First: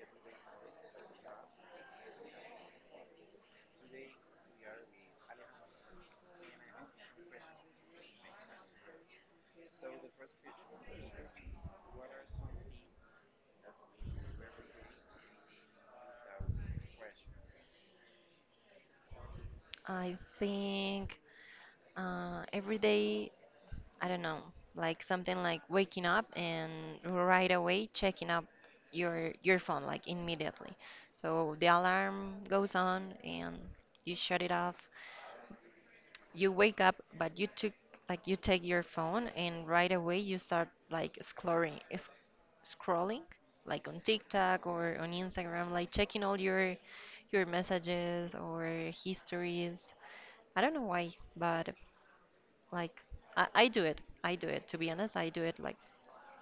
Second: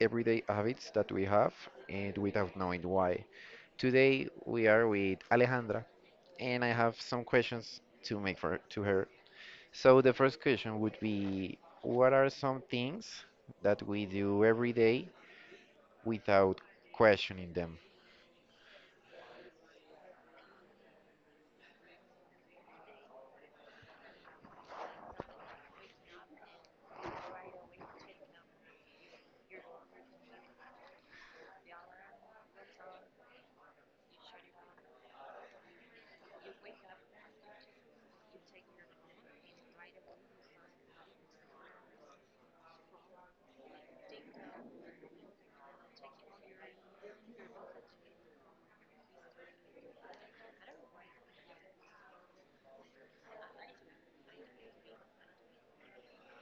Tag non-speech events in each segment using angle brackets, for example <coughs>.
everyday habits that we have and without knowing why. Today we are with Alejandra and I have some questions to make for to her. So the first question would be what are some things that we do every day without questioning them? I think every day, I don't know, like something like waking up and right away checking up your phone like immediately. So the alarm goes on and you shut it off. You wake up, but you took like you take your phone and right away you start like scrolling like on TikTok or on Instagram, like checking all your messages or histories. I don't know why, but Like I do it. I do it. To be honest, I do it like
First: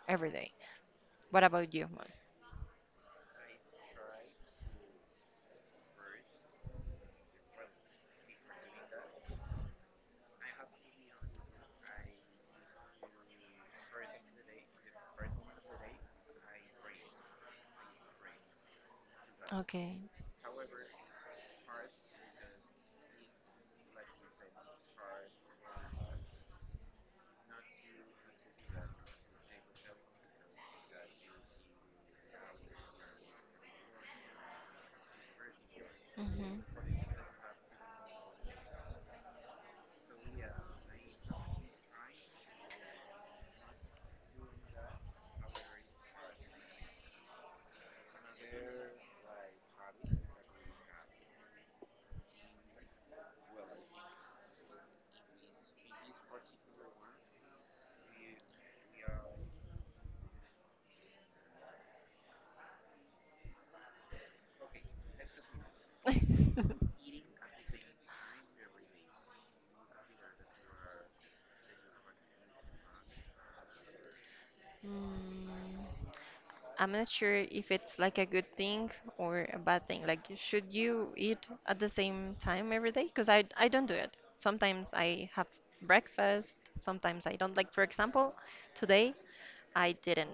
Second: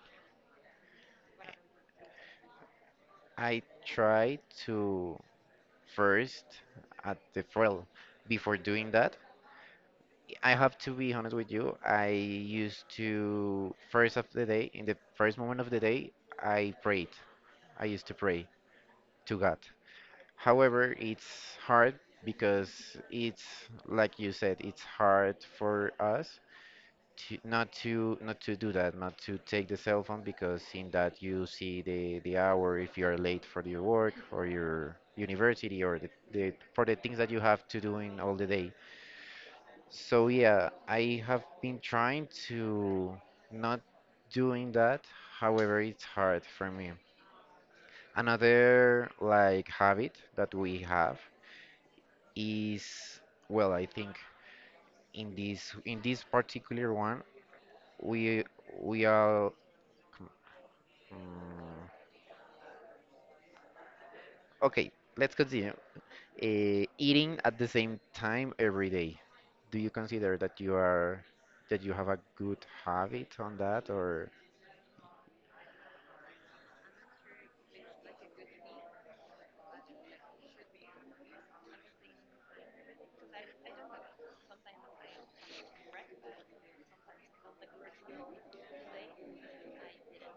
every day. What about you, Mon? I try to first, at the well, before doing that, I have to be honest with you. I used to first of the day, in the first moment of the day, I prayed. I used to pray to God. Okay. However, it's hard because it's like you said, it's hard for us to not to do that, not to take the cell phone because in that you see the hour if you are late for your work or your university or the Mhm. for the things that you have to do in all the day. So yeah, I have been trying to not doing that. However, it's hard for me. Another like habit that we have is, well, I think in this particular one we we are mm, okay. Let's continue. <laughs> Eating at the same time every day. Do you consider that you have a good habit on that or? Mm. I'm not sure if it's like a good thing or a bad thing. Like, should you eat at the same time every day? Because I don't do it. Sometimes I have breakfast, sometimes I don't. Like, for example, today I didn't.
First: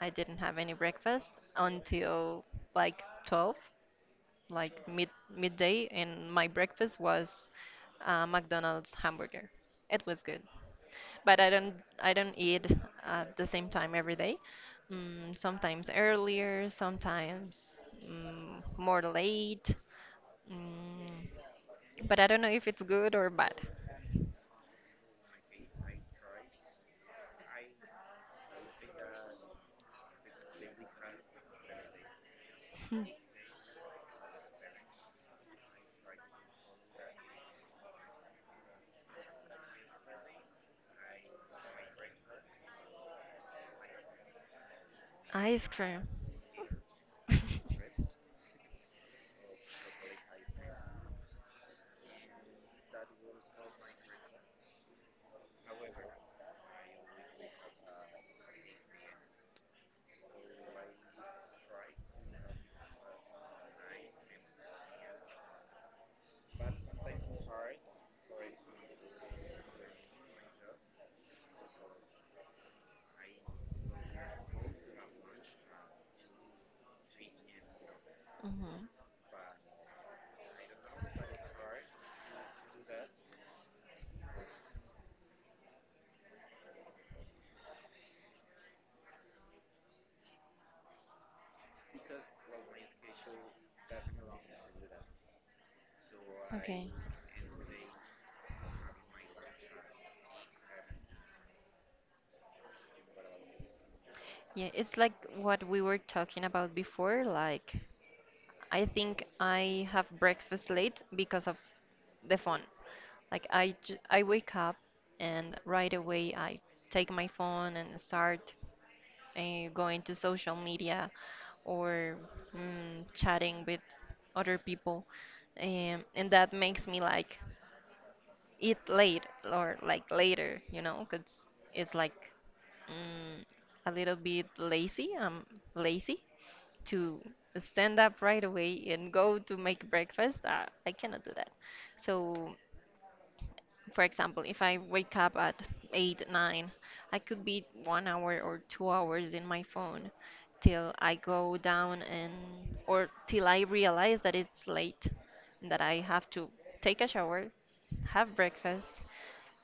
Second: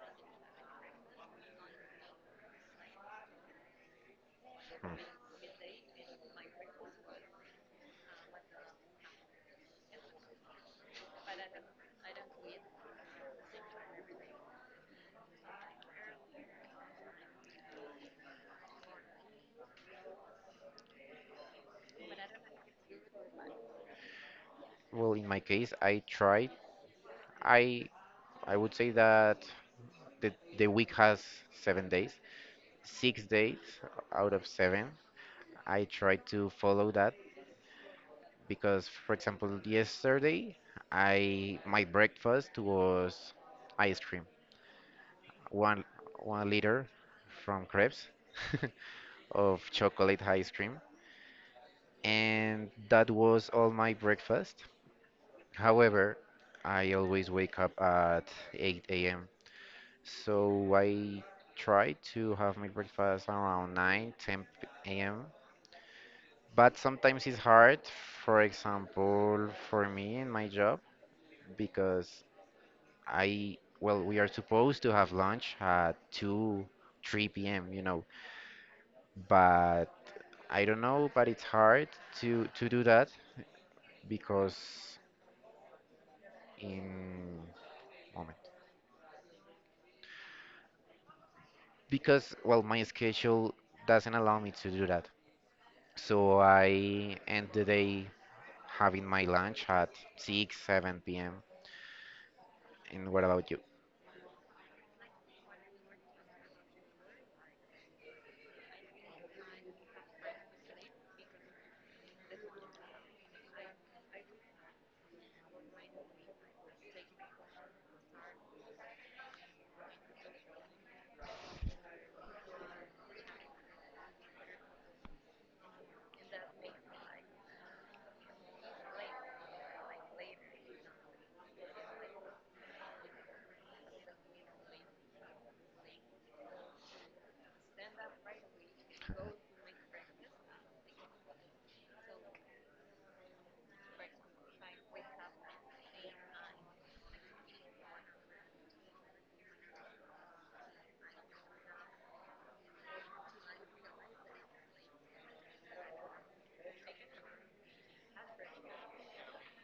I didn't have any breakfast until like 12. like Hmm. mid midday, and my breakfast was McDonald's hamburger. It was good, but I don't eat at the same time every day. Mm, sometimes earlier, sometimes more late. Mm, but I don't know if it's good or bad. Well, in my case, I try I I would say that the the week has 7 days. 6 days out of seven, I try to follow that because, for example, yesterday, I my breakfast was ice cream, Ice one cream. one liter <laughs> from Krebs <laughs> of chocolate ice cream, and that was all my breakfast. However, I always wake up at 8 a.m. So I try to have my breakfast around nine ten 10 a.m. But sometimes it's hard, for example, for me in my job, because well, we are supposed to have lunch at 2, 3 p.m.. Hmm. But I don't know, but it's hard to do that because in moment because well my schedule doesn't allow me to do that, so I Okay. end the day having my lunch at 6, 7 p.m. And what about you? Yeah, it's like what we were talking about before, like. I think I have breakfast late because of the phone. I wake up and right away I take my phone and start going to social media or chatting with other people, and that makes me like eat late or like later, you know? Because it's like mm, a little bit lazy. I'm lazy to stand up right away and go to make breakfast, I cannot do that. So, for example, if I wake up at 8, 9, I could be 1 hour or 2 hours in my phone till I go down or till I realize that it's late and that I have to take a shower, have breakfast,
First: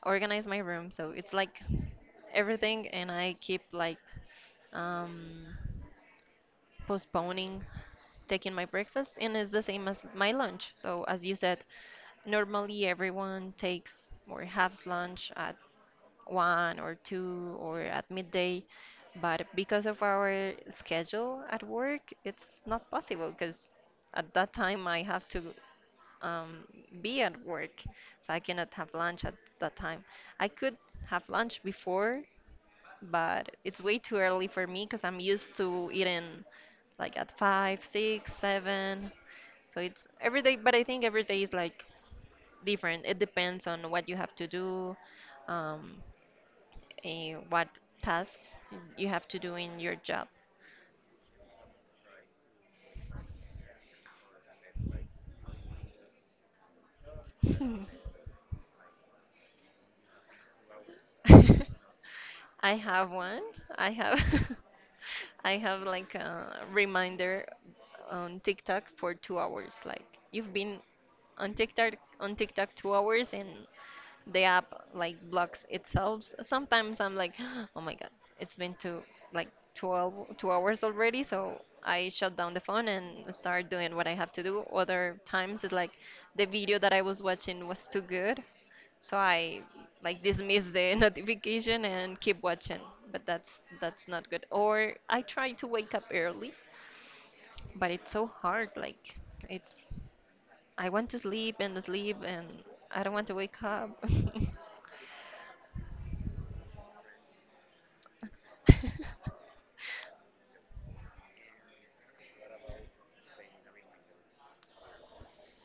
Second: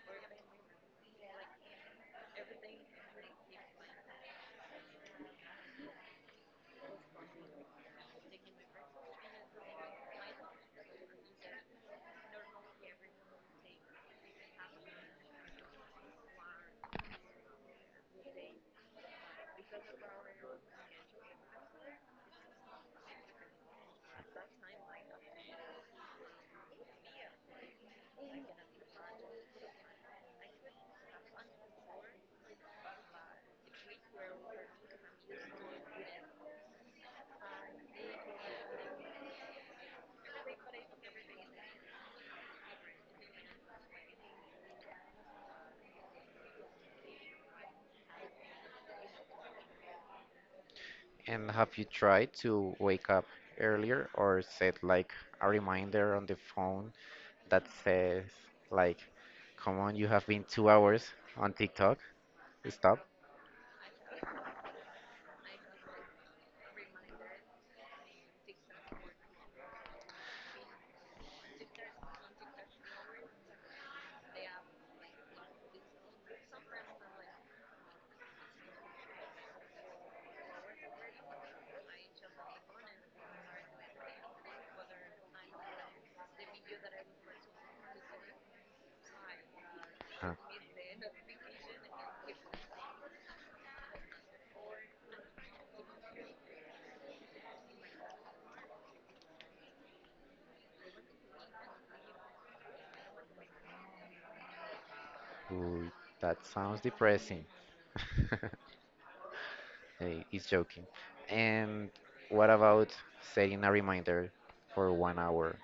organize my room. So it's like everything, and I keep like, um, postponing taking my breakfast, and it's the same as my lunch. So, as you said, normally everyone takes or has lunch at one or two or at midday, but because of our schedule at work, it's not possible because at that time I have to um, be at work, so I cannot have lunch at that time. I could have lunch before but it's way too early for me because I'm used to eating like at five, six, seven. So it's every day, but I think every day is like different. It depends on what you have to do, um, what tasks you have to do in your job. And have you tried to wake up earlier or set like a reminder on the phone that says <laughs> like, come on, you have been 2 hours on <laughs> TikTok, I stop? have one. I have <laughs> I have like a reminder on TikTok for 2 hours. Like you've been on TikTok on TikTok 2 hours and the app like blocks itself. Sometimes I'm like, <gasps> oh my god, it's been two like 12, 2 hours already. So I shut down the phone and start doing what I have to do. Other times it's like the video that I was watching was too good so I like Uh, dismiss the <laughs> notification and keep watching, but that's not good. Or I try to wake up early, but it's so hard. Like it's I want to sleep and sleep and I don't want to wake up. <laughs> Ooh, that sounds depressing. <laughs> Hey, he's joking. And what about setting a reminder for 1 hour?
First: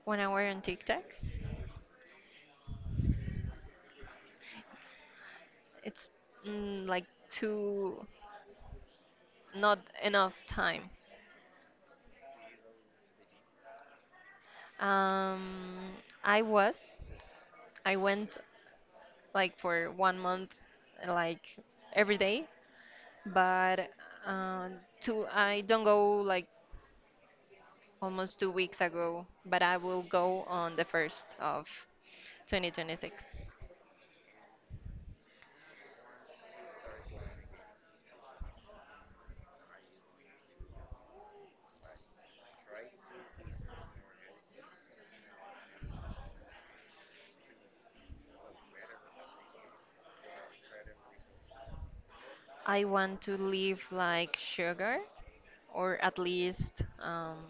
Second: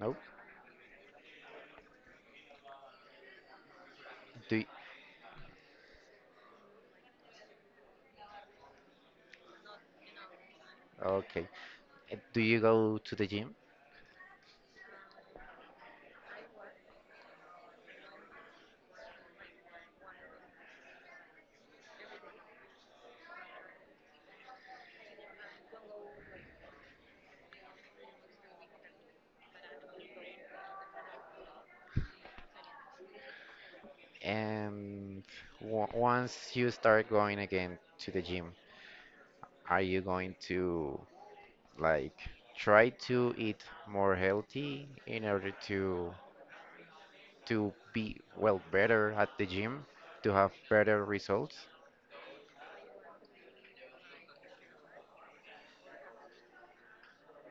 Nope. 1 hour on TikTok, Do y it's like too not enough time. Okay. Do you go to the gym? Um, I was I went like for 1 month, like every day but uh, two I don't go like almost 2 weeks ago, but I will go on the first of 2026. And w once you start going again to the gym, are you going to like try to eat more healthy in order to be well better at the gym, to have better results? I want to leave like sugar, or at least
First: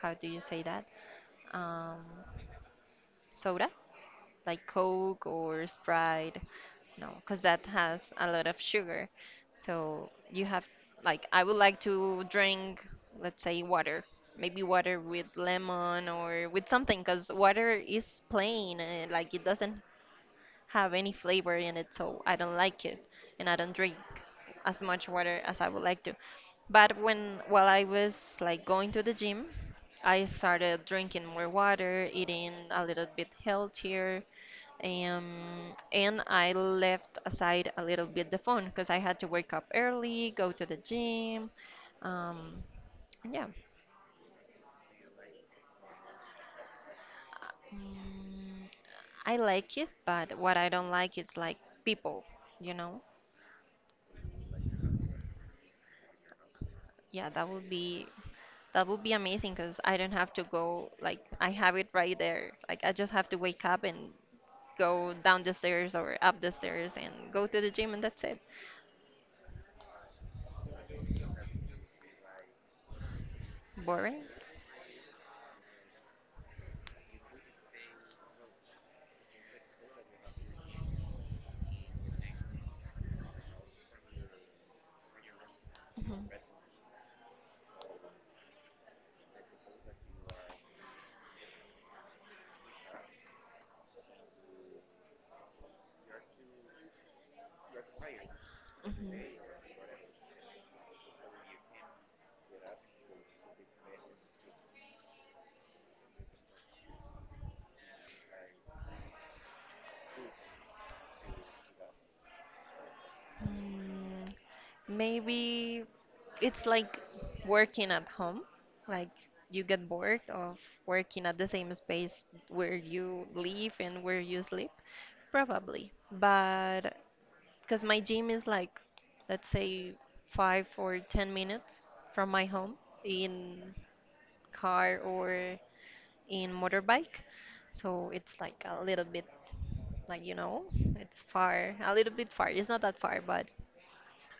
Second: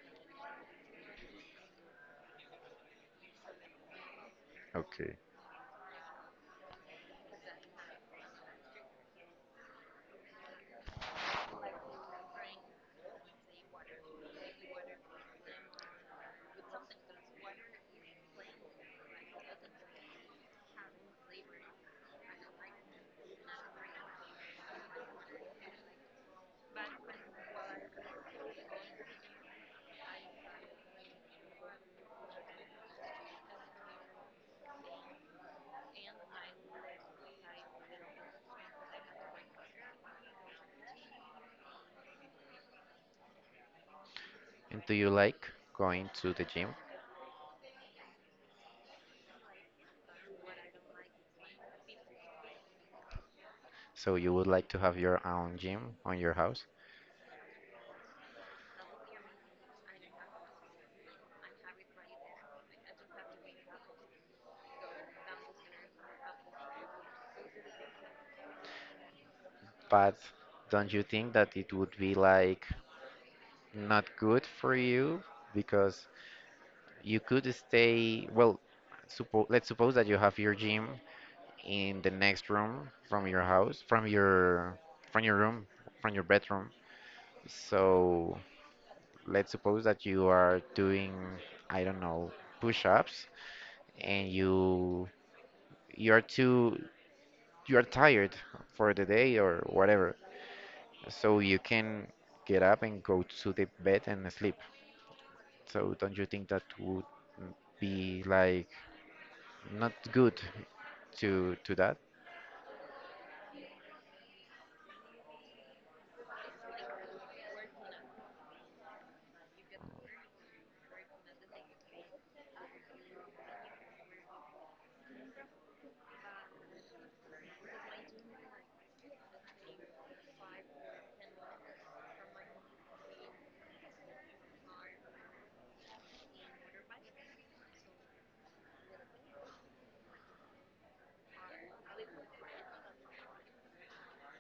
how do you say that? Um, soda. Like Okay. Coke or Sprite. No, because that has a lot of sugar. So you have, like, I would like to drink, let's say, water. Maybe water with lemon or with something, because water is plain and, like, it doesn't have any flavor in it. So I don't like it. And I don't drink as much water as I would like to. But when, while I was, like, going to the gym, I started drinking more water, eating a little bit healthier, um, and I left aside a little bit the phone because I had to wake up early, go to the gym. Um, and yeah, And do you like going to the gym? mm, I like it, but what I don't like is like people, you know? So you would like to have your own gym on your house, Yeah, that would be amazing because I don't have to go like I have it right there. Like I just have to wake up and go down the stairs or up the stairs and go to the gym and that's it. but don't you think that it would be like not Boring. good for you because you could stay, well, suppo let's suppose that you have your gym in the next room from your house, from your room, from your Mhm. bedroom. So let's suppose that you are doing, I don't know, push-ups and you are too you are tired for the Mhm. day or whatever. So you can get up and go to the bed and sleep. So don't you think that would be like not good to that? Mm, maybe. It's like working at home. Like you get bored of working at the same space where you live and where you sleep, probably. But because my gym is like, let's say, 5 or 10 minutes from my home in car or in motorbike. So it's like a little bit, like, you know, it's far, a little bit far. It's not that far,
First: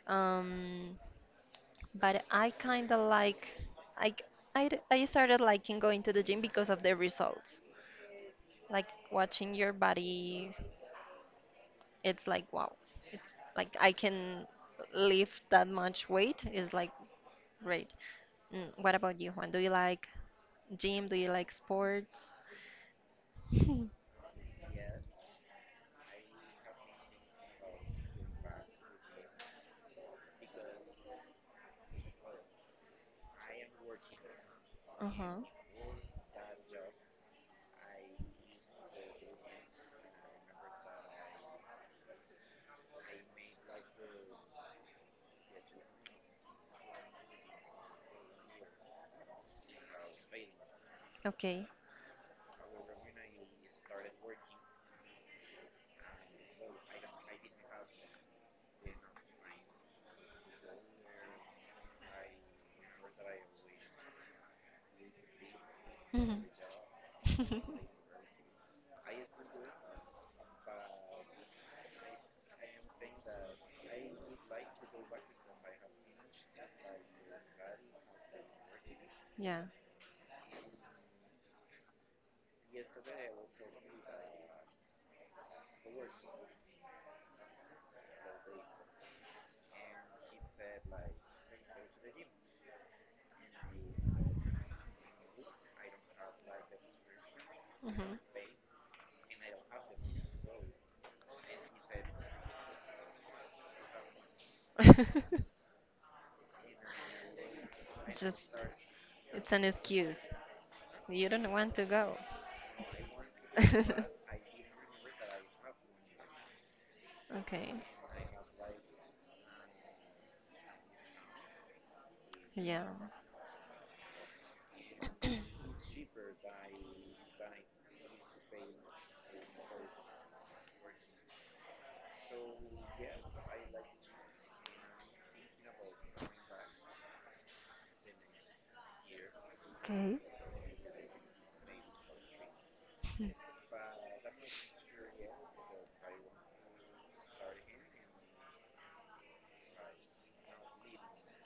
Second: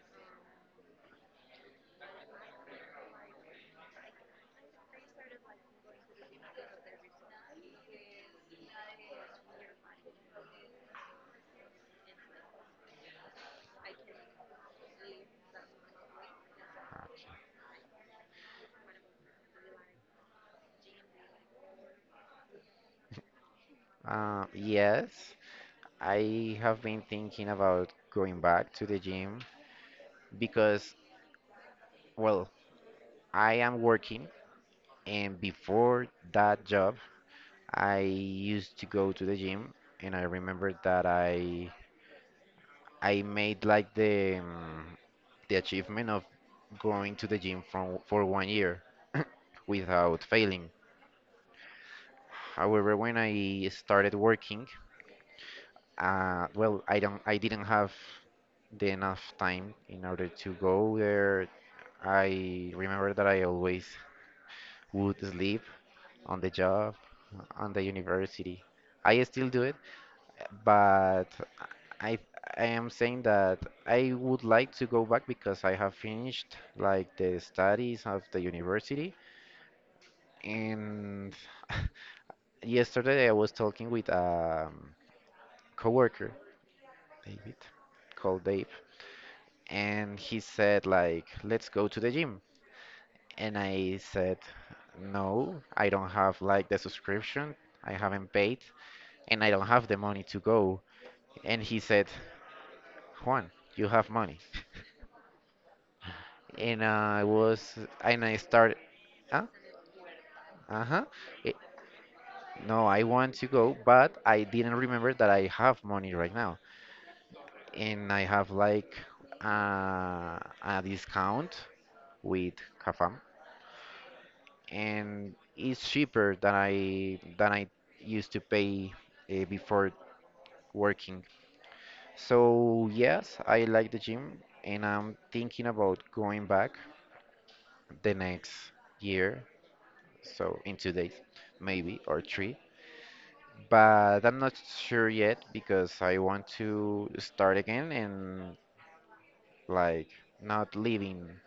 um, but I kind of like I, I started liking going to the gym because of the results. Like watching your body, it's like wow. It's like I can lift that much weight is like great. Mm, what about you, Juan? Do you like gym? Do you like sports? <laughs> Yes, I have been thinking about going back to the gym because, well, I am working, and Uh-huh. before that job, I used to go to the gym, and I remember that I made like the achievement of going to the gym from for 1 year <coughs> without failing. Okay. However, when I started working, well, I didn't have the enough time in order to go there. I remember that I always would sleep on Mhm. the job, on the <laughs> university. I still do it, but I I am saying that I would like to go back because I have finished like the studies of the university Yeah. and <laughs> yesterday I was talking with a coworker, David, called Dave, and he said like, let's go to the gym. And I said, no, I don't have like the subscription. I Mhm. haven't paid and I don't have the money to go. And he said, Juan, you have money. And I was, <laughs> and I Just started, uh, it's an excuse. uh-huh. You don't it- want to go. no, I want to go, but <laughs> I didn't remember that I have money right now. Okay. And I have like uh, a discount with Yeah. Kafam. And it's cheaper than I used to pay, before working. So yes, I like the gym and I'm thinking about going back the next year, so in 2 days maybe or three. But I'm not sure yet because I want to start again and like not leaving,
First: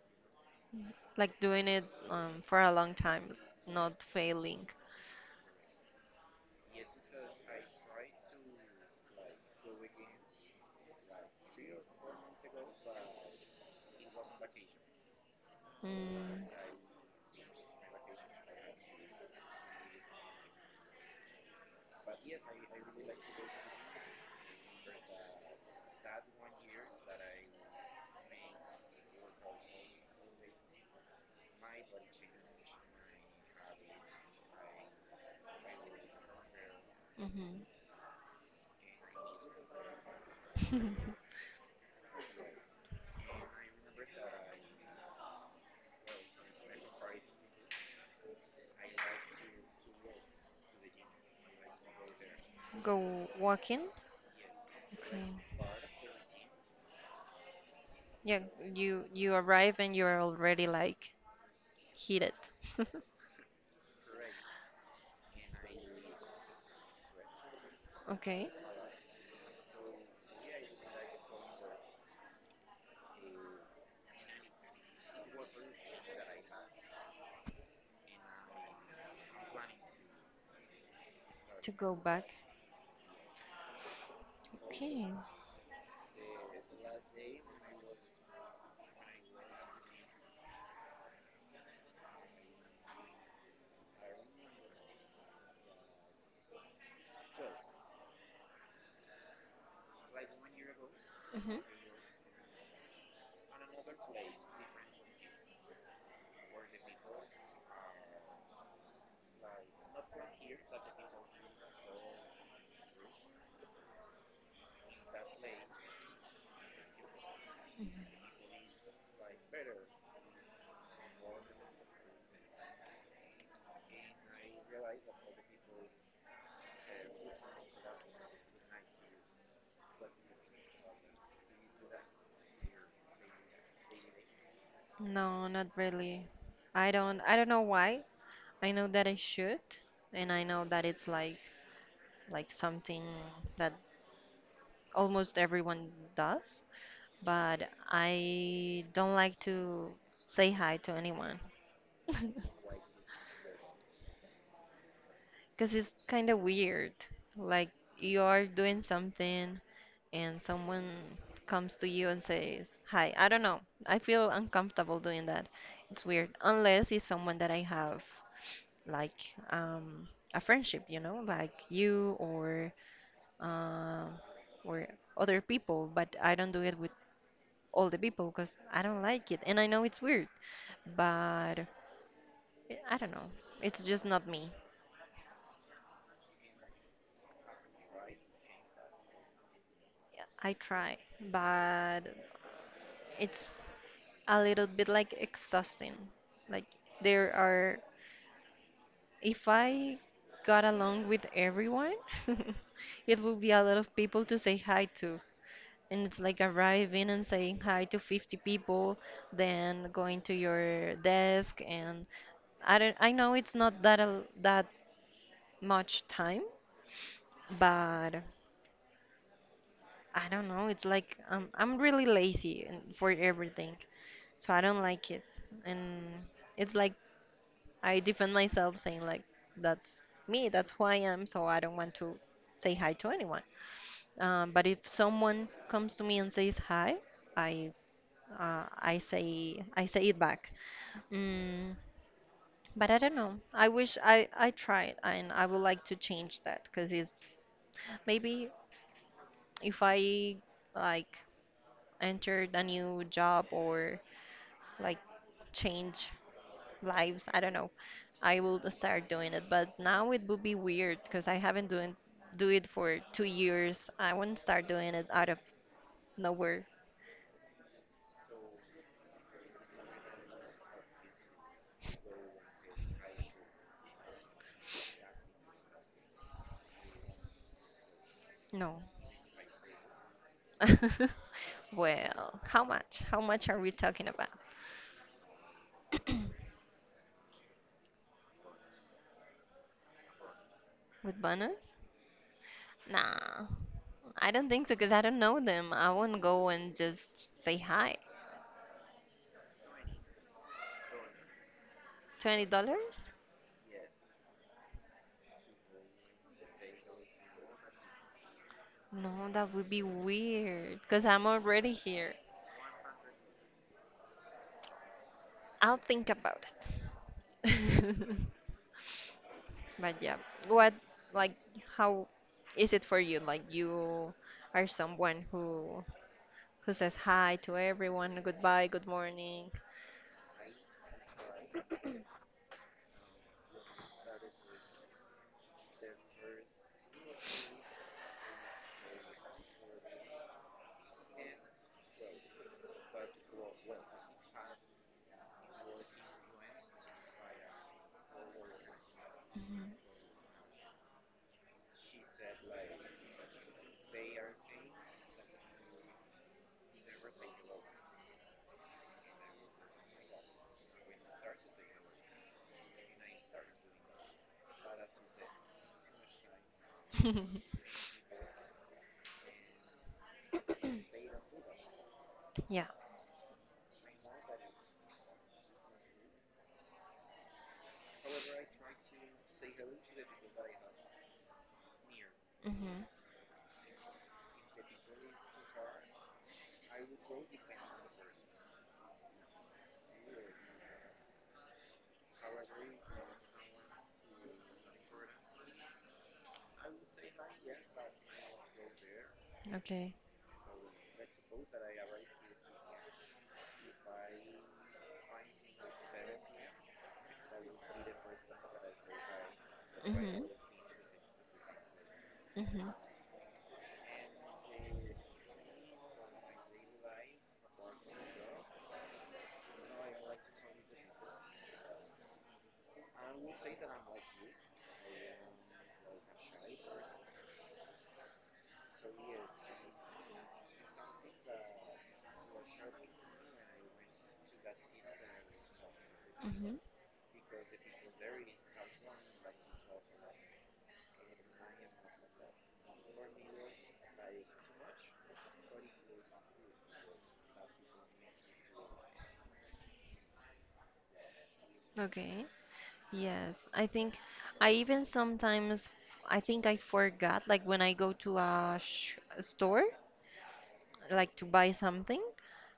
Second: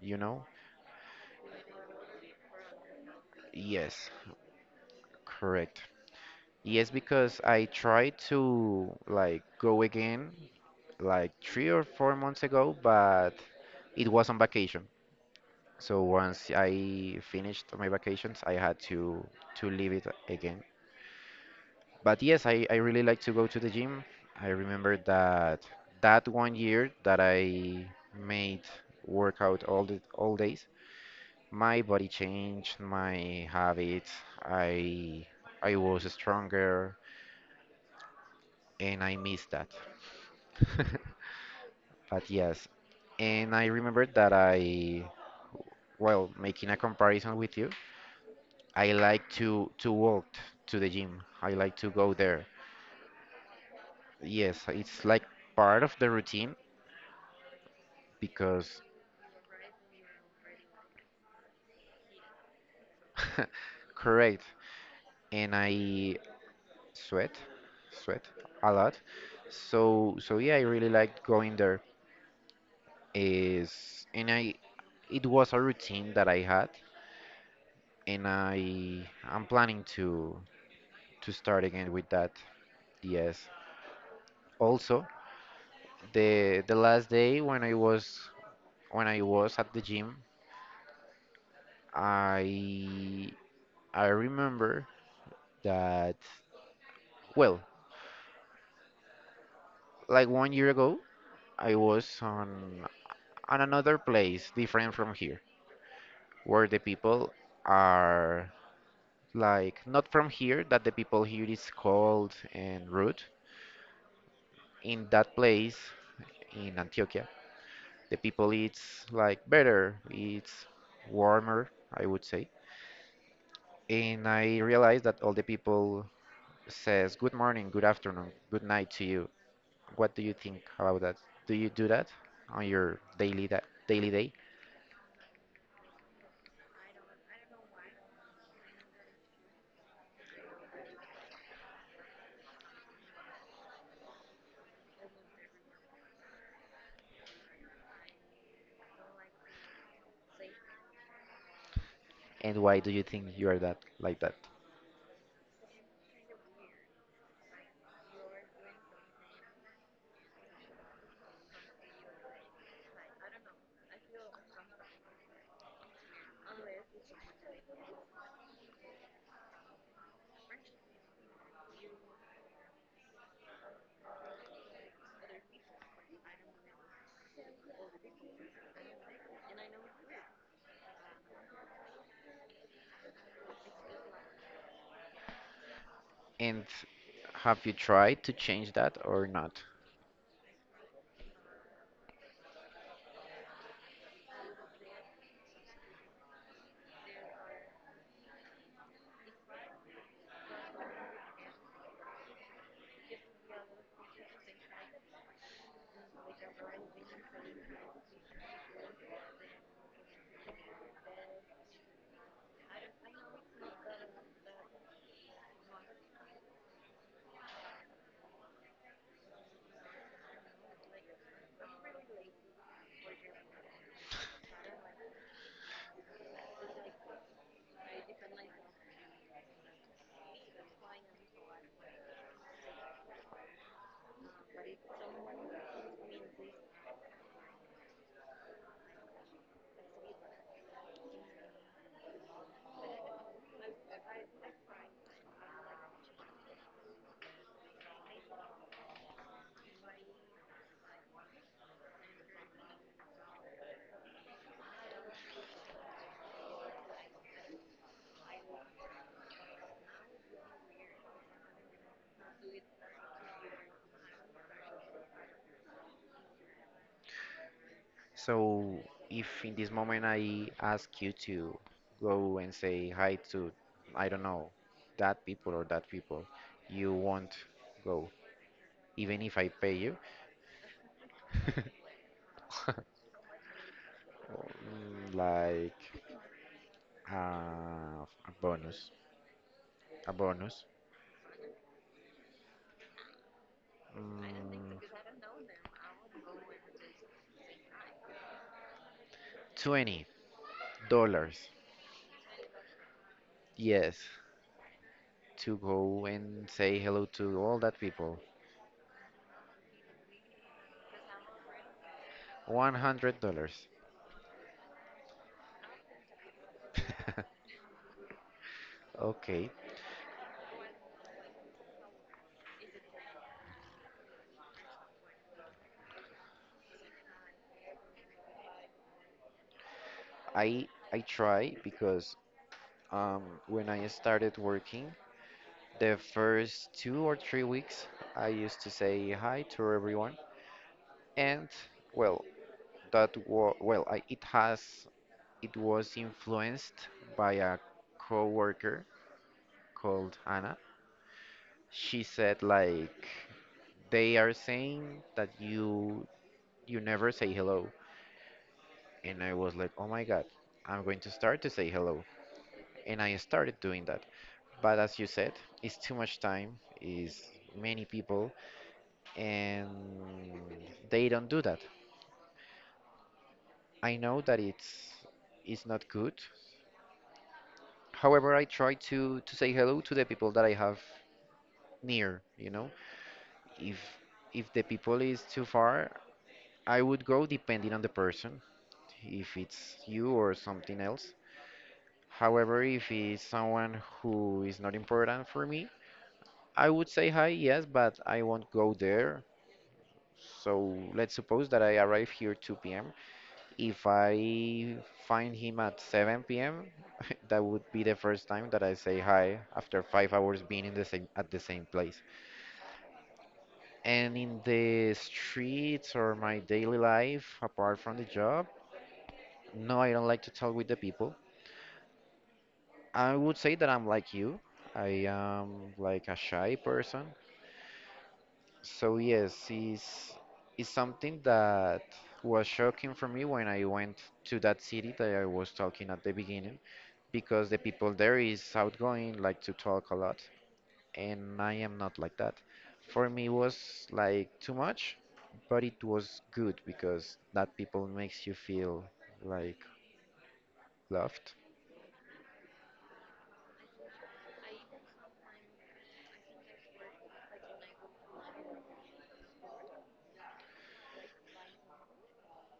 you know? Like doing it for a long time, not Yes, failing. correct. Yes, because I tried to like go again like 3 or 4 months ago, but it was on vacation. So Mm, once I finished my vacations, I had to leave it again. But yes, I really like to go to the gym. I remember that that 1 year that I made workout all days, my body changed, my habits. I I was stronger, mhm. and I missed that. <laughs> But yes, and I remember that well, making a comparison with you, I like to walk to the gym. I like to go there. <laughs> Go walking. Yes, it's Okay. like part of the routine Yeah, because. you arrive and you're already like heated. <laughs> <laughs> Correct. And I sweat, sweat Okay, a lot. So yeah, I really like going there. Is and I It was a routine that I had, and I'm planning to start to again go with back. that. Yes. Also, Okay. the last day when I was at the gym I I remember that, well, like 1 year ago, Hmm. I was on another place different from here, where the people are like not from here, that the people here is cold and rude. In that place in Antioquia, the people it's like better, it's warmer, I would say. And I realized that all the people says good morning, good afternoon, good night to you. What do you think about that? Do you do that on your daily that daily day? No, not really. I don't know why. I know that I should, and I know that it's like something that almost everyone does, but I don't like to say hi to anyone. <laughs> And why do you think you are that like that? Because it's kind of weird. Like you are doing something and someone comes to you and says, hi, I don't know. I feel uncomfortable doing that. It's weird. Unless it's someone that I have like a friendship, you know, like you or uh, or other people. But I don't do it with all the people because I don't like it. And I know it's weird, but I don't know. It's just not me. And have you tried to change that or not? I try, but it's a little bit like exhausting. Like there are, if I got along with everyone, <laughs> it would be a lot of people to say hi to. And it's like arriving and saying hi to 50 people, then going to your desk and I know it's not that that much time, but I don't know, it's like I'm really lazy and- for everything. So I don't like it. And it's like I defend myself saying like that's me, that's who I am, so I don't want to say hi to anyone. But if someone comes to me and says hi, I I say it back. Mm, but I don't know. I wish I tried and I would like to change that because it's maybe if I like entered a new job or like change lives. I don't know. I will start doing it, but now it would be weird because I haven't doing do it for 2 years. I wouldn't start doing it out of nowhere. So if in this moment I ask you to go and say hi to, I don't know, that people or that people, you won't go, No. even if I pay you, <laughs> Well, how much? How much are we talking about? or, like a bonus, a bonus. With bonus? Nah, I don't think so Mm, because I don't know them. I won't go and just say hi. $20. $20? Yes, to go and say hello to all that people. No, that would be weird because I'm already here. $100. I'll think about <laughs> it. <laughs> Okay. But yeah, what like how is it for you? Like you are someone who says hi to everyone, goodbye, good morning. I I try because when I started working, the first 2 or 3 weeks, I used to say hi to everyone, and well, that wa well, I, it has it was influenced by a coworker called Anna. She said like. They are saying that you never say hello. And I was like, oh my god, I'm going to start to say hello. And I started doing that. But as you said, it's too much time, is <laughs> many people, and they don't do that. Yeah. I know that it's not good. However, I try to say hello to the people that I have near. Mhm. If if the people is too far, I would go depending on the person, if it's you or something else. However, if it's someone who is not important for me, I would say hi, yes, but I won't go there. Okay. So let's suppose that I arrive here 2 p.m. If I find him at 7 p.m., <laughs> that would be the first time that I say hi after five Mhm. hours being in the same at the same place. Mhm. And in the streets or my daily life, apart from the job, no, I don't like to talk with the people. I would say that I'm like you. I am like a shy person. So yes, it's something that was shocking for me when I went to that city that I was talking at the beginning, Mhm. because the people there is outgoing, like to talk a lot, and I am not like that. For me, it was like too much, but it was good because that people makes you feel like loved. Okay. Yes. I think I even sometimes I think I forgot like when I go to a sh store like to buy something,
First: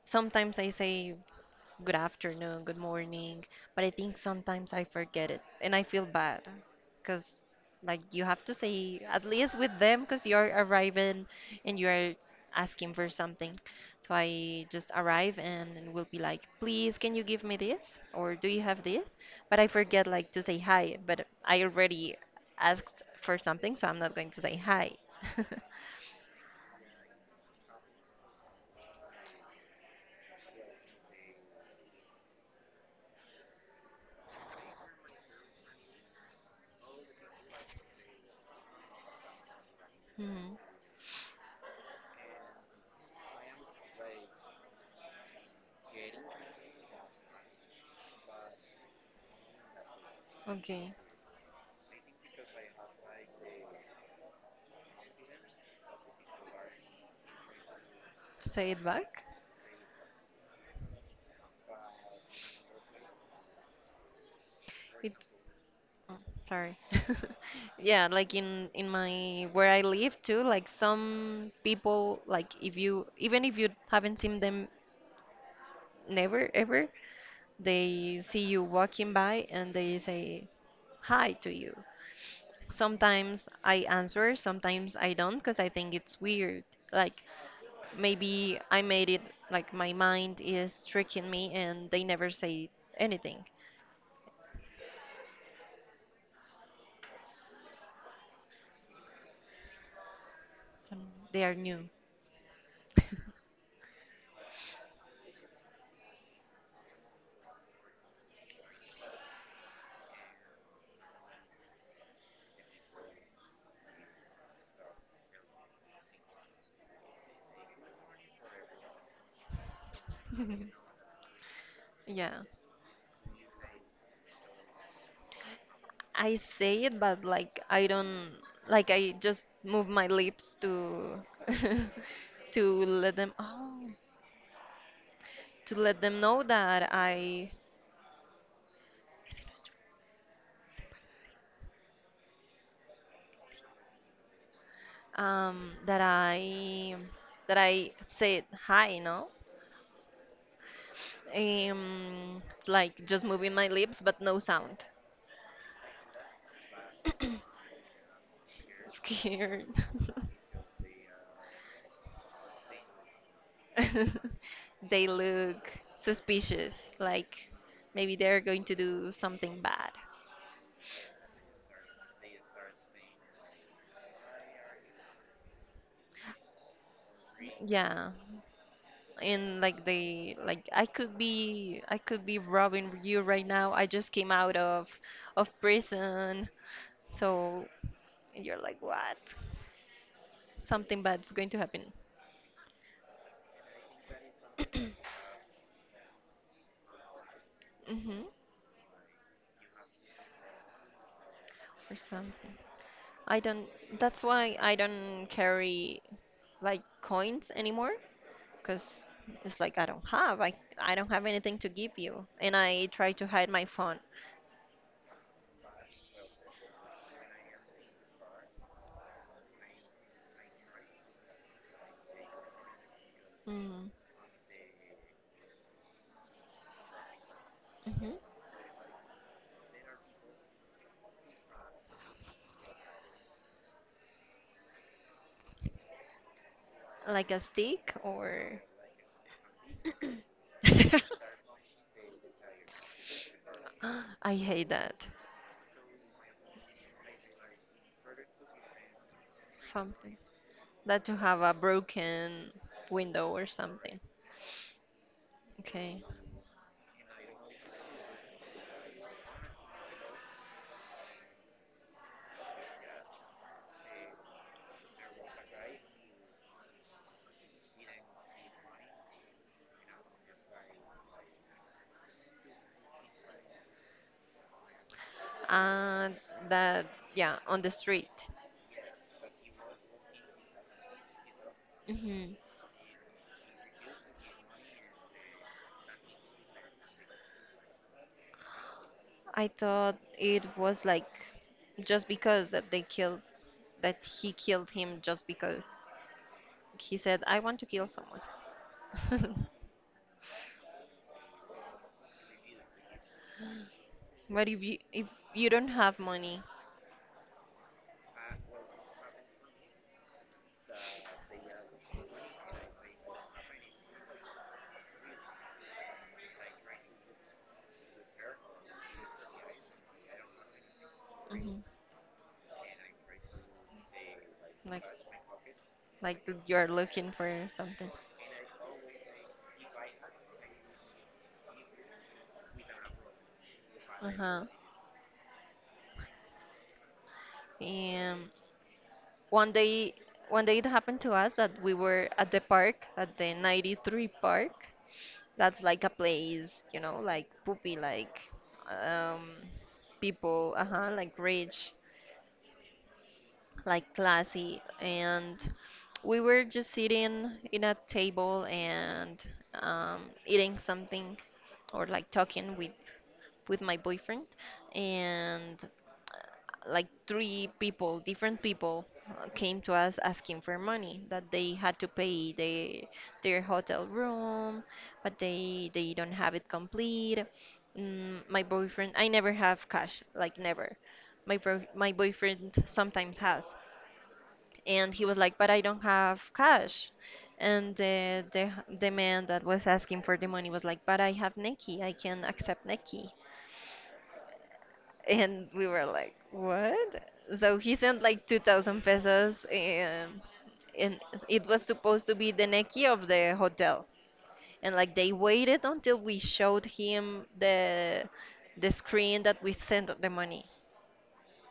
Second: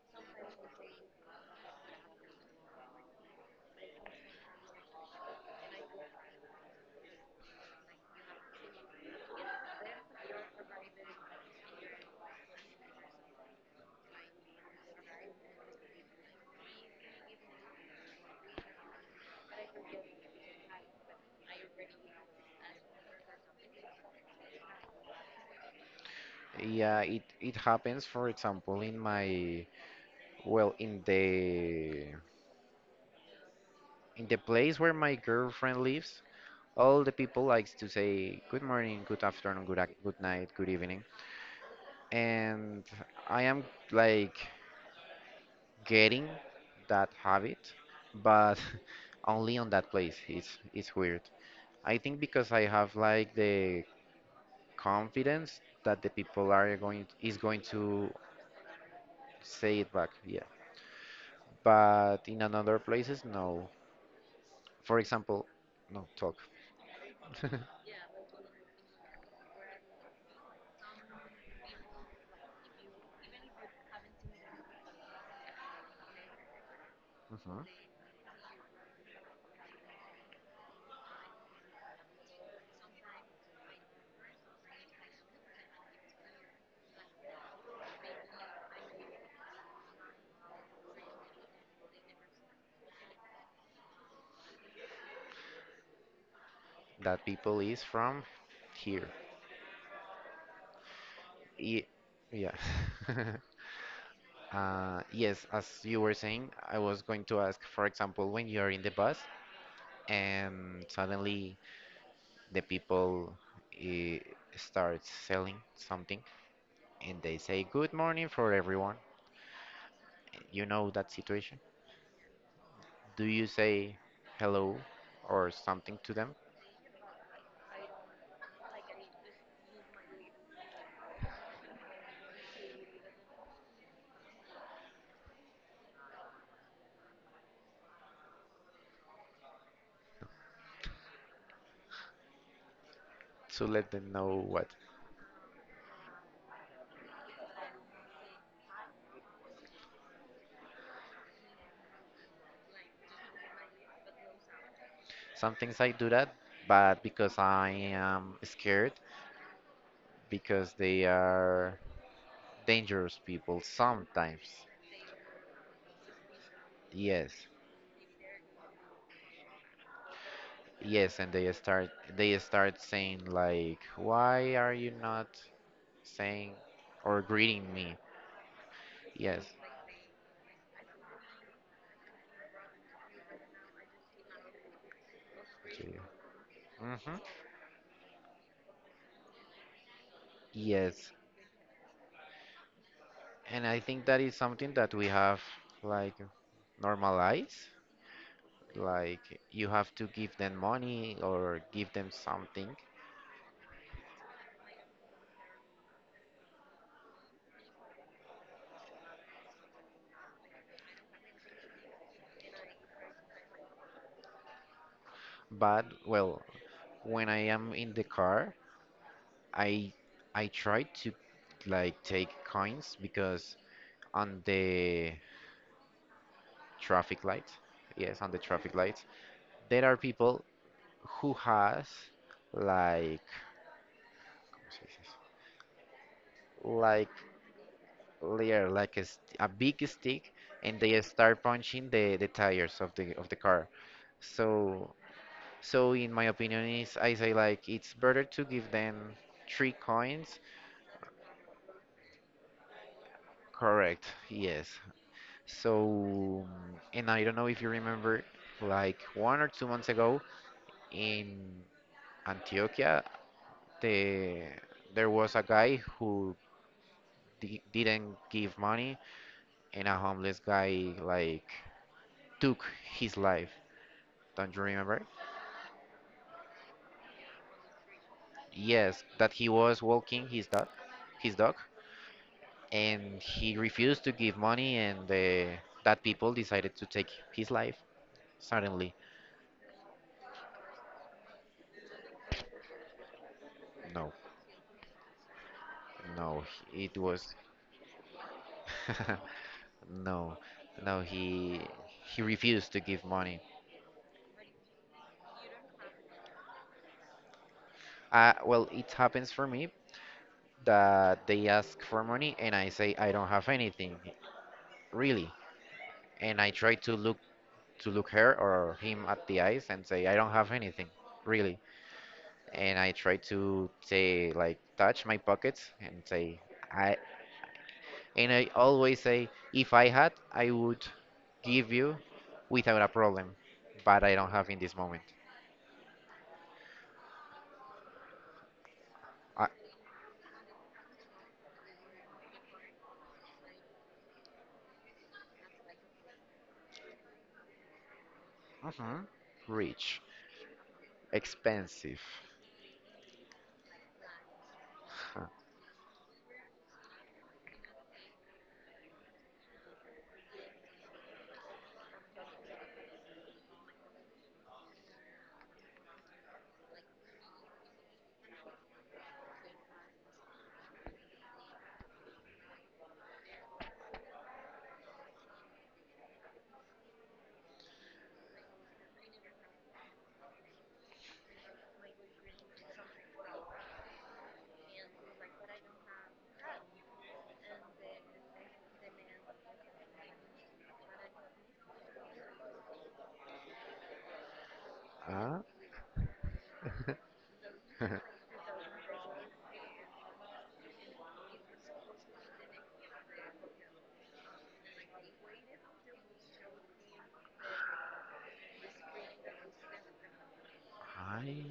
sometimes I say good afternoon, good morning, but I think sometimes I forget it and I feel bad because like you have to say at least with them because you're arriving and you're asking for something. So I just arrive and will be like, please, can you give me this? Or do you have this? But I forget like to say hi, but I already asked for something, so I'm not going to say hi. <laughs> Yeah, it happens, for example, in my well, in the place where my girlfriend lives, all the people likes to say good morning, good afternoon, good night, Hmm. good evening, and I am like getting that habit, but <laughs> only on that place. It's Okay, it's weird. I think because I have like the confidence that the people are going is going to say it back. say it back. Yeah, but in another places, no. For example, no Oh, talk. sorry. <laughs> Yeah, like in my where I live too, like some people like if you even if you haven't seen them never ever, Mhm. they see you walking by and they say hi to you. Sometimes I answer, sometimes I don't because I think it's weird. Like maybe I made it like my mind is tricking me and they never say anything. That people is from here. So they are Ye- new. <laughs> yeah. <laughs> Yes, as you were saying, I was going to ask, for example, when you're in the bus and suddenly the people eh, start selling something and they say, "Good morning for everyone." You know that situation. Yeah. Do you say hello or something to them I say it, but like I don't like I just move my lips to <laughs> to let them know that I to let them know what? That I that I said hi, no? Like just moving my lips but no sound. Sometimes I do that, but because I am scared, Scared. because they are dangerous people <laughs> sometimes. They look suspicious, Yes. like maybe they're going to do something bad. Yes, and they start saying like, "Why are you not saying or greeting me?" Yeah. Yes. And like they like I could be robbing you right now. I just came out of prison. Mm-hmm. So and you're like, what? Something Yes, bad's going to happen. and I think that is something that we have like normalized. Hmm. Like you have to give them money or give Or them something. something. I don't. That's why I don't carry like coins anymore, because it's like I don't have. I don't have anything to give you, and I try to hide my phone. But well, when I am in the car, I I try to like take coins because Mm. on the traffic light, yes, on Hmm. the traffic light, there are people who has like like Like a stick or. layer like a, a big stick and they <laughs> start punching the tires of the car, I hate so that. so in my opinion is I say like it's better to give them three Something. coins. That you have a broken window or something. Correct. Yes. Okay. So and I don't know if you remember like 1 or 2 months ago in Antioquia, the there was a guy who didn't give money, and a homeless guy like took his life. Don't you remember? And that, yeah, on the street. Yes, that he was walking his dog, Hmm. and he refused to give money, and that people decided to take his life suddenly. I thought it was like just because that they killed, that No, he killed him just because no, it he said, was I want to kill someone. <laughs> <laughs> no, no. He refused to give money. But if you don't have money, Well, it happens for me that they ask for money and I say I don't have anything. Really, and I try to look her or him at the eyes and say I don't have anything, really. hmm, And I try to say like like touch my pockets and like say you're I looking for something. and I always say if I had I would give you without a problem, but I don't Uh-huh. have in this moment. Um, I. One day, it happened to us that we were at the park, at the 93 park. That's like a place, you know, like poopy, like Mhm. um, Rich, people, uh-huh, like rich, expensive. like classy. Huh? And we were just sitting in a table and eating something or like talking with my boyfriend. And like three people, different people, came to us asking for money that they had to pay their hotel room, but they don't have it complete. My boyfriend, I never have cash, like never. My boyfriend sometimes has, and he was like, but I don't have cash. And the man that was asking for the money was like, but I have Neki, I can accept Neki. Huh? And we were like, what? <laughs> So he sent like 2,000 pesos and it was supposed to be the Neki of the hotel. And like they waited until we showed him the screen that we sent the money. I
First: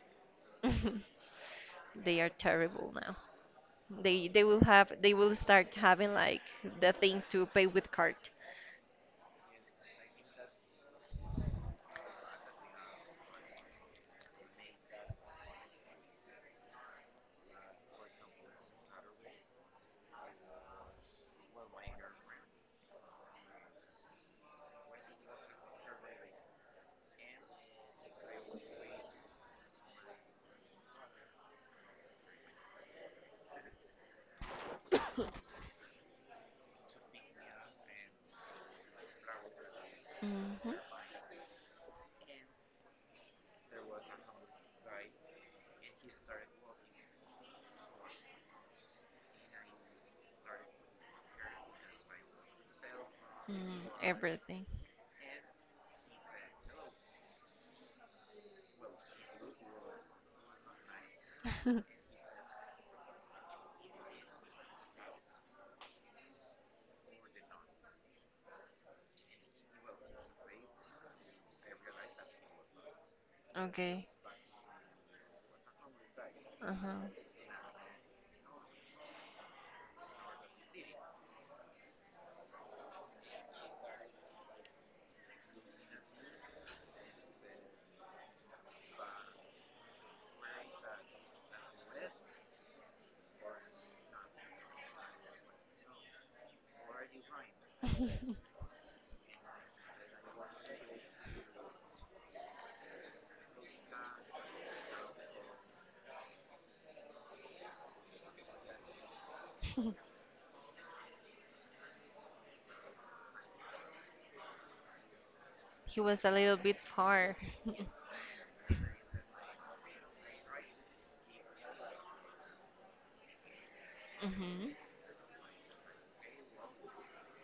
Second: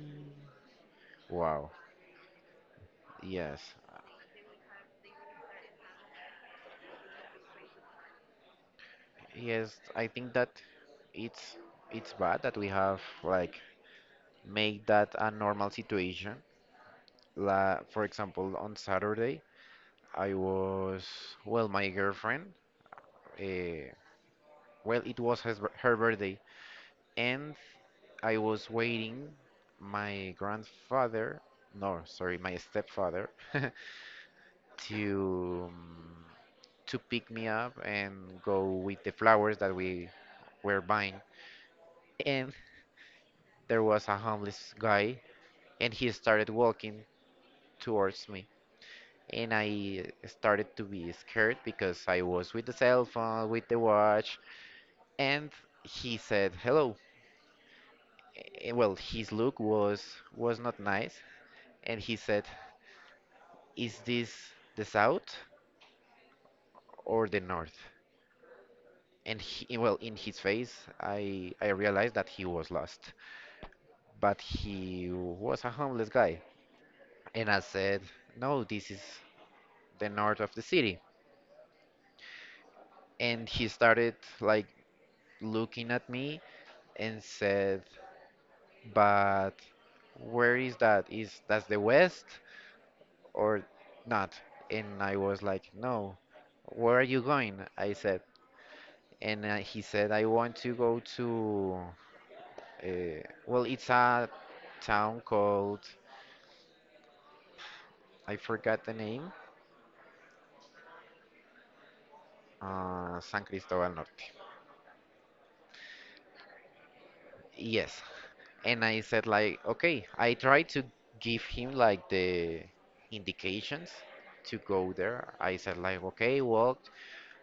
<laughs> wow. They are terrible now. Yes. They will start having like the thing to pay with card. Yes, I think that it's it's bad that we have like make that a normal situation. La, for example, on Saturday, I was, well, my girlfriend, uh, well, it was his, her birthday, and I was waiting my grandfather, no, sorry, my stepfather, <laughs> to um, to pick me up and go with the flowers that we Hmm. were buying. And there was a homeless guy, and he started walking towards me and I started to be scared because I was with the cell phone, with the Mm, watch, everything. and he said hello. Well, his look was not nice, and <laughs> he said, "Is this the south or the north?" And he, well, in his face, I realized that he was lost, Okay. but he was a homeless guy, Uh-huh. and I said, "No, this is the north of the city." And he started like looking at me and said, but where is that? Is that's the west or not? And I was like, no. Where are you going? I said, and he said, I want to go to. Well, it's a town called I forgot the name. San Cristobal Norte. He was a little bit far. <laughs> Yes, and I said like, okay. I tried to give him like the indications to Mm-hmm. go there. I said like, okay, well,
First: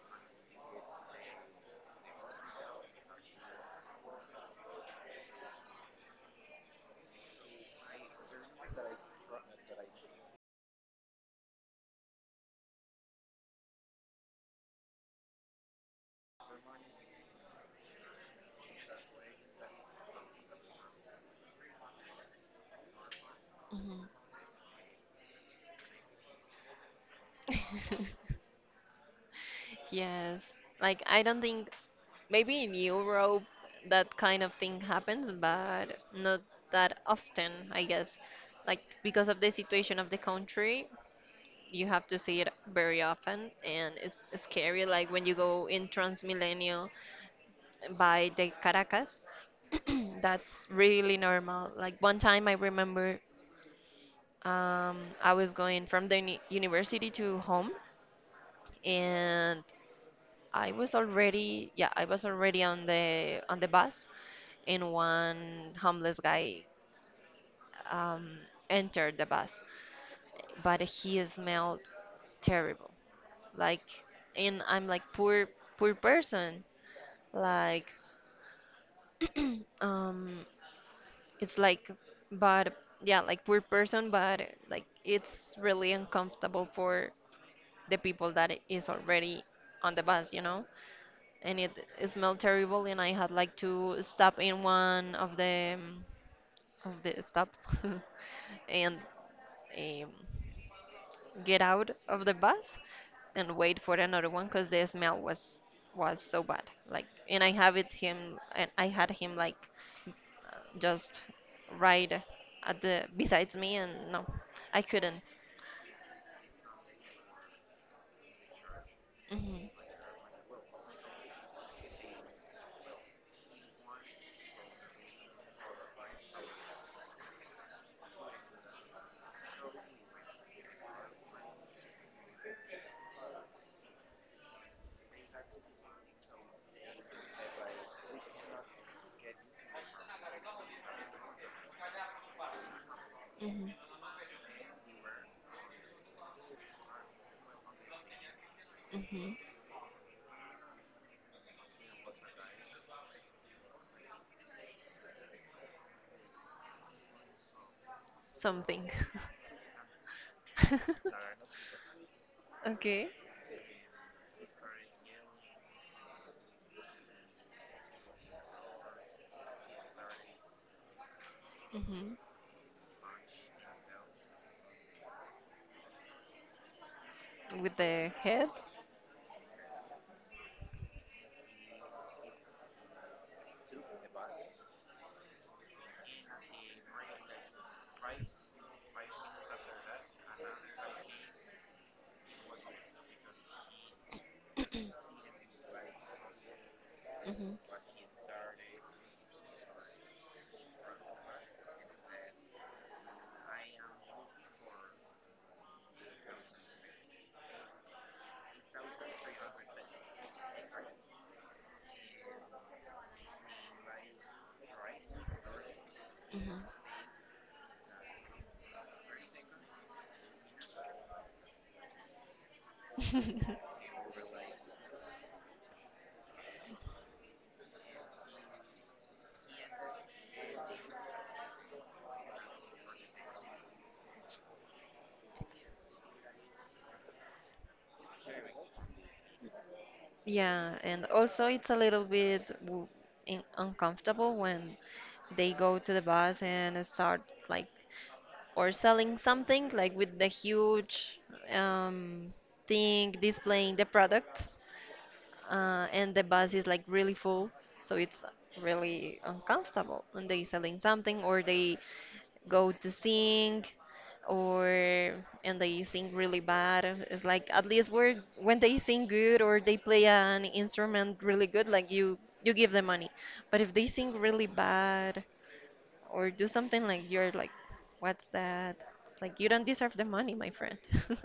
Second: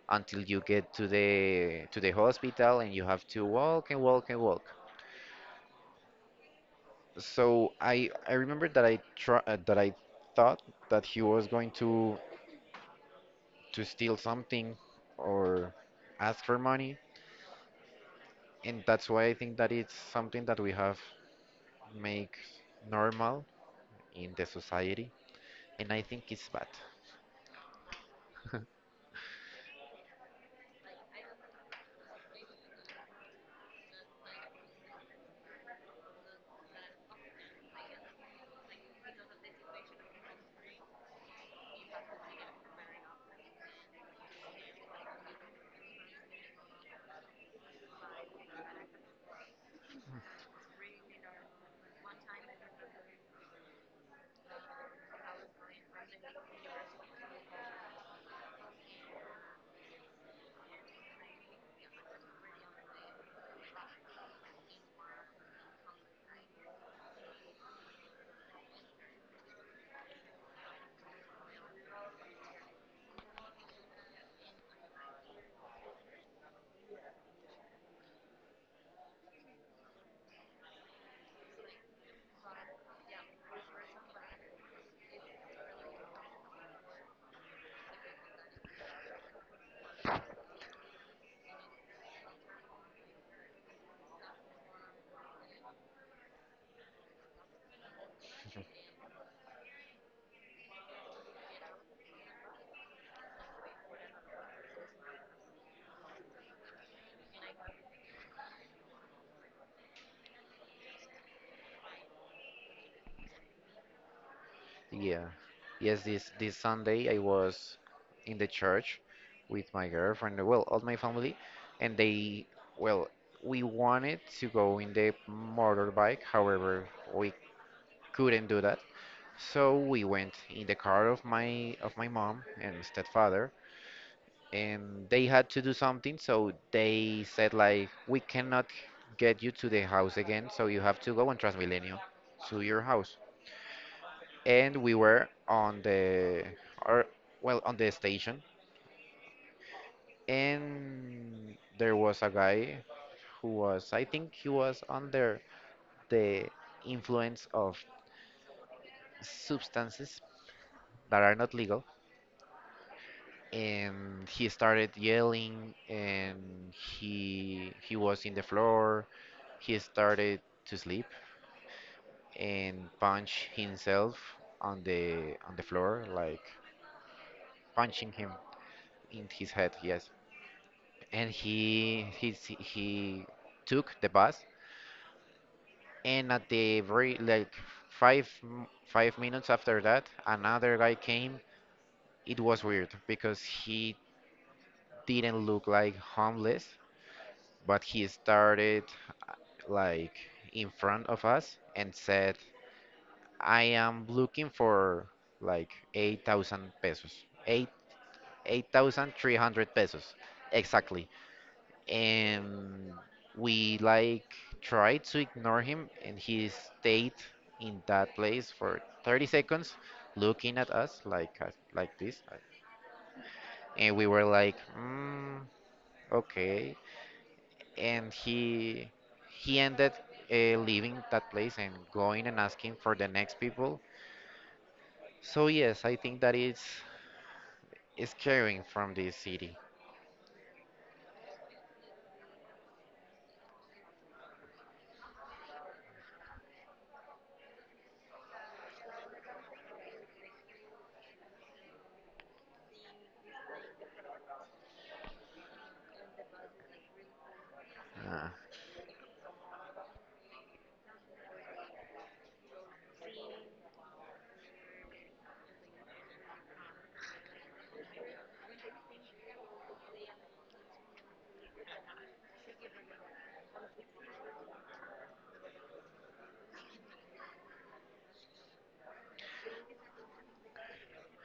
until you get to the hospital and you have to walk and walk and walk. So I remember that I try, that I thought that he was going to steal something or ask for money, and that's why I think that it's something that we have make normal in the society, and I think it's bad. Mhm. <laughs> Yes. Like I don't think maybe in Europe that kind of thing happens, but not that often, I guess. Like because of the situation of the country, you have to see it very often, and it's scary like when you go in Transmilenio by the Caracas. <clears throat> That's really normal. Like one time I remember, I was going from the university to home, and yeah, I was already on the bus, and one homeless guy um, entered the bus, but he smelled terrible. Like, and I'm like poor person. Like, um, it's like, but yeah, like poor person, but like it's really uncomfortable for the people that is already on the bus. And it smelled terrible, and I had like to stop in one of the stops <laughs> and um, get out of the bus and wait for another one because the smell was so bad like and I have it him and I had him like just right at the besides me, and no I couldn't. Yeah. Yes, this Sunday I was in the church Hmm. with my girlfriend, well, all my family, and they, well, we wanted to go in the motorbike, however, we couldn't do that. So we went in the car of my mom and stepfather, and they had to do something, so they said like, we cannot get you to the house again, so you have to go on Transmilenio to your house, Hmm. and we were on the or well on the station, Hmm. and there was a guy who was I think he was under the influence of Something. substances that are <laughs> not legal, Okay. and he started yelling, and he was in the floor, he started to sleep Hmm. and punch himself on the floor like With punching the him head. in his head, yes. And he took the bus, and at the very like 5 minutes after that another guy came. It was weird because he didn't look like homeless, Hmm. but he started uh, like in front of us and said I am looking for like 8000 pesos, 8, 8300 pesos exactly. And we like tried to ignore him, and he Hmm. stayed in that place for 30 seconds looking at us like like this, and we were like mm, okay. And he ended leaving that place and going and asking for the next people. So yes, I think that is scaring from this city. Yeah, and also it's a little bit uncomfortable when they go to the bus and start like or selling something like with the huge um, thing displaying the products, and the bus is like really full, so it's uh, really uncomfortable when they selling something, or they go to sing, or and they sing really bad. It's like at least when they sing good or they play an instrument really good, like you give them money. But if they sing really bad or do something, like you're like, what's that? It's like you don't deserve the money, my friend. <laughs>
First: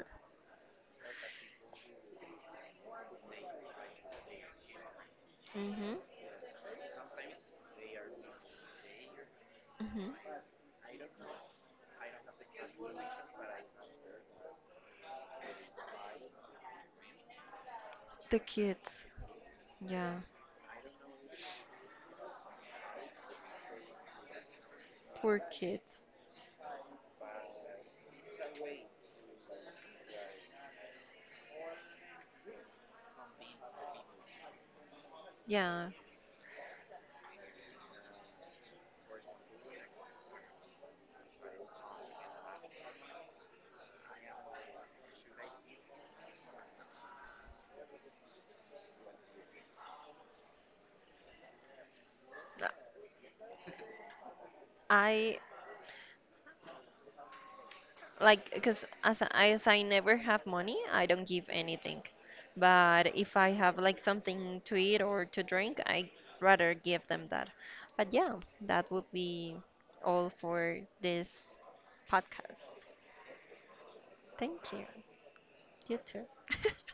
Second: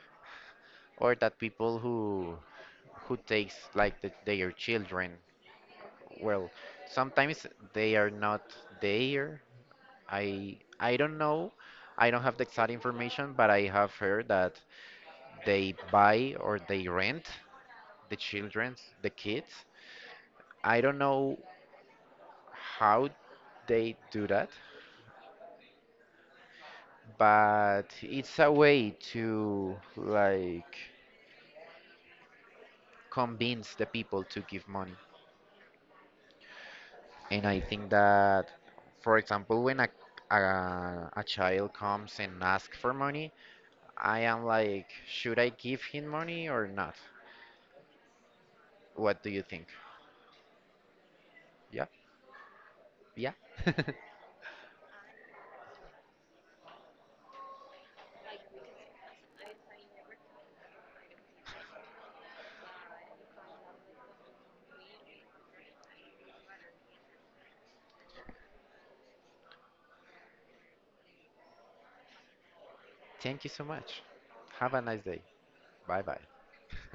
or that people who takes like the, their children. Mhm. Well, sometimes they are not there. Mhm. I don't know. I don't have the exact information, but I have heard that they buy or they rent the The children, kids. the kids. Yeah. I don't know how they do that, Poor kids. but it's a way to like convince the people to give money. Yeah. And I think that, for example, when a a child comes and asks for money, I am like, should I give him money or not? What do you think? Yeah, Uh, yeah. <laughs> I like because as I never have money, I don't give anything. But if I have like something to eat or to drink, I rather give them that. But yeah, that would be all for this podcast. Thank you so much. Thank Have a you. nice day. You Bye bye. too. <laughs>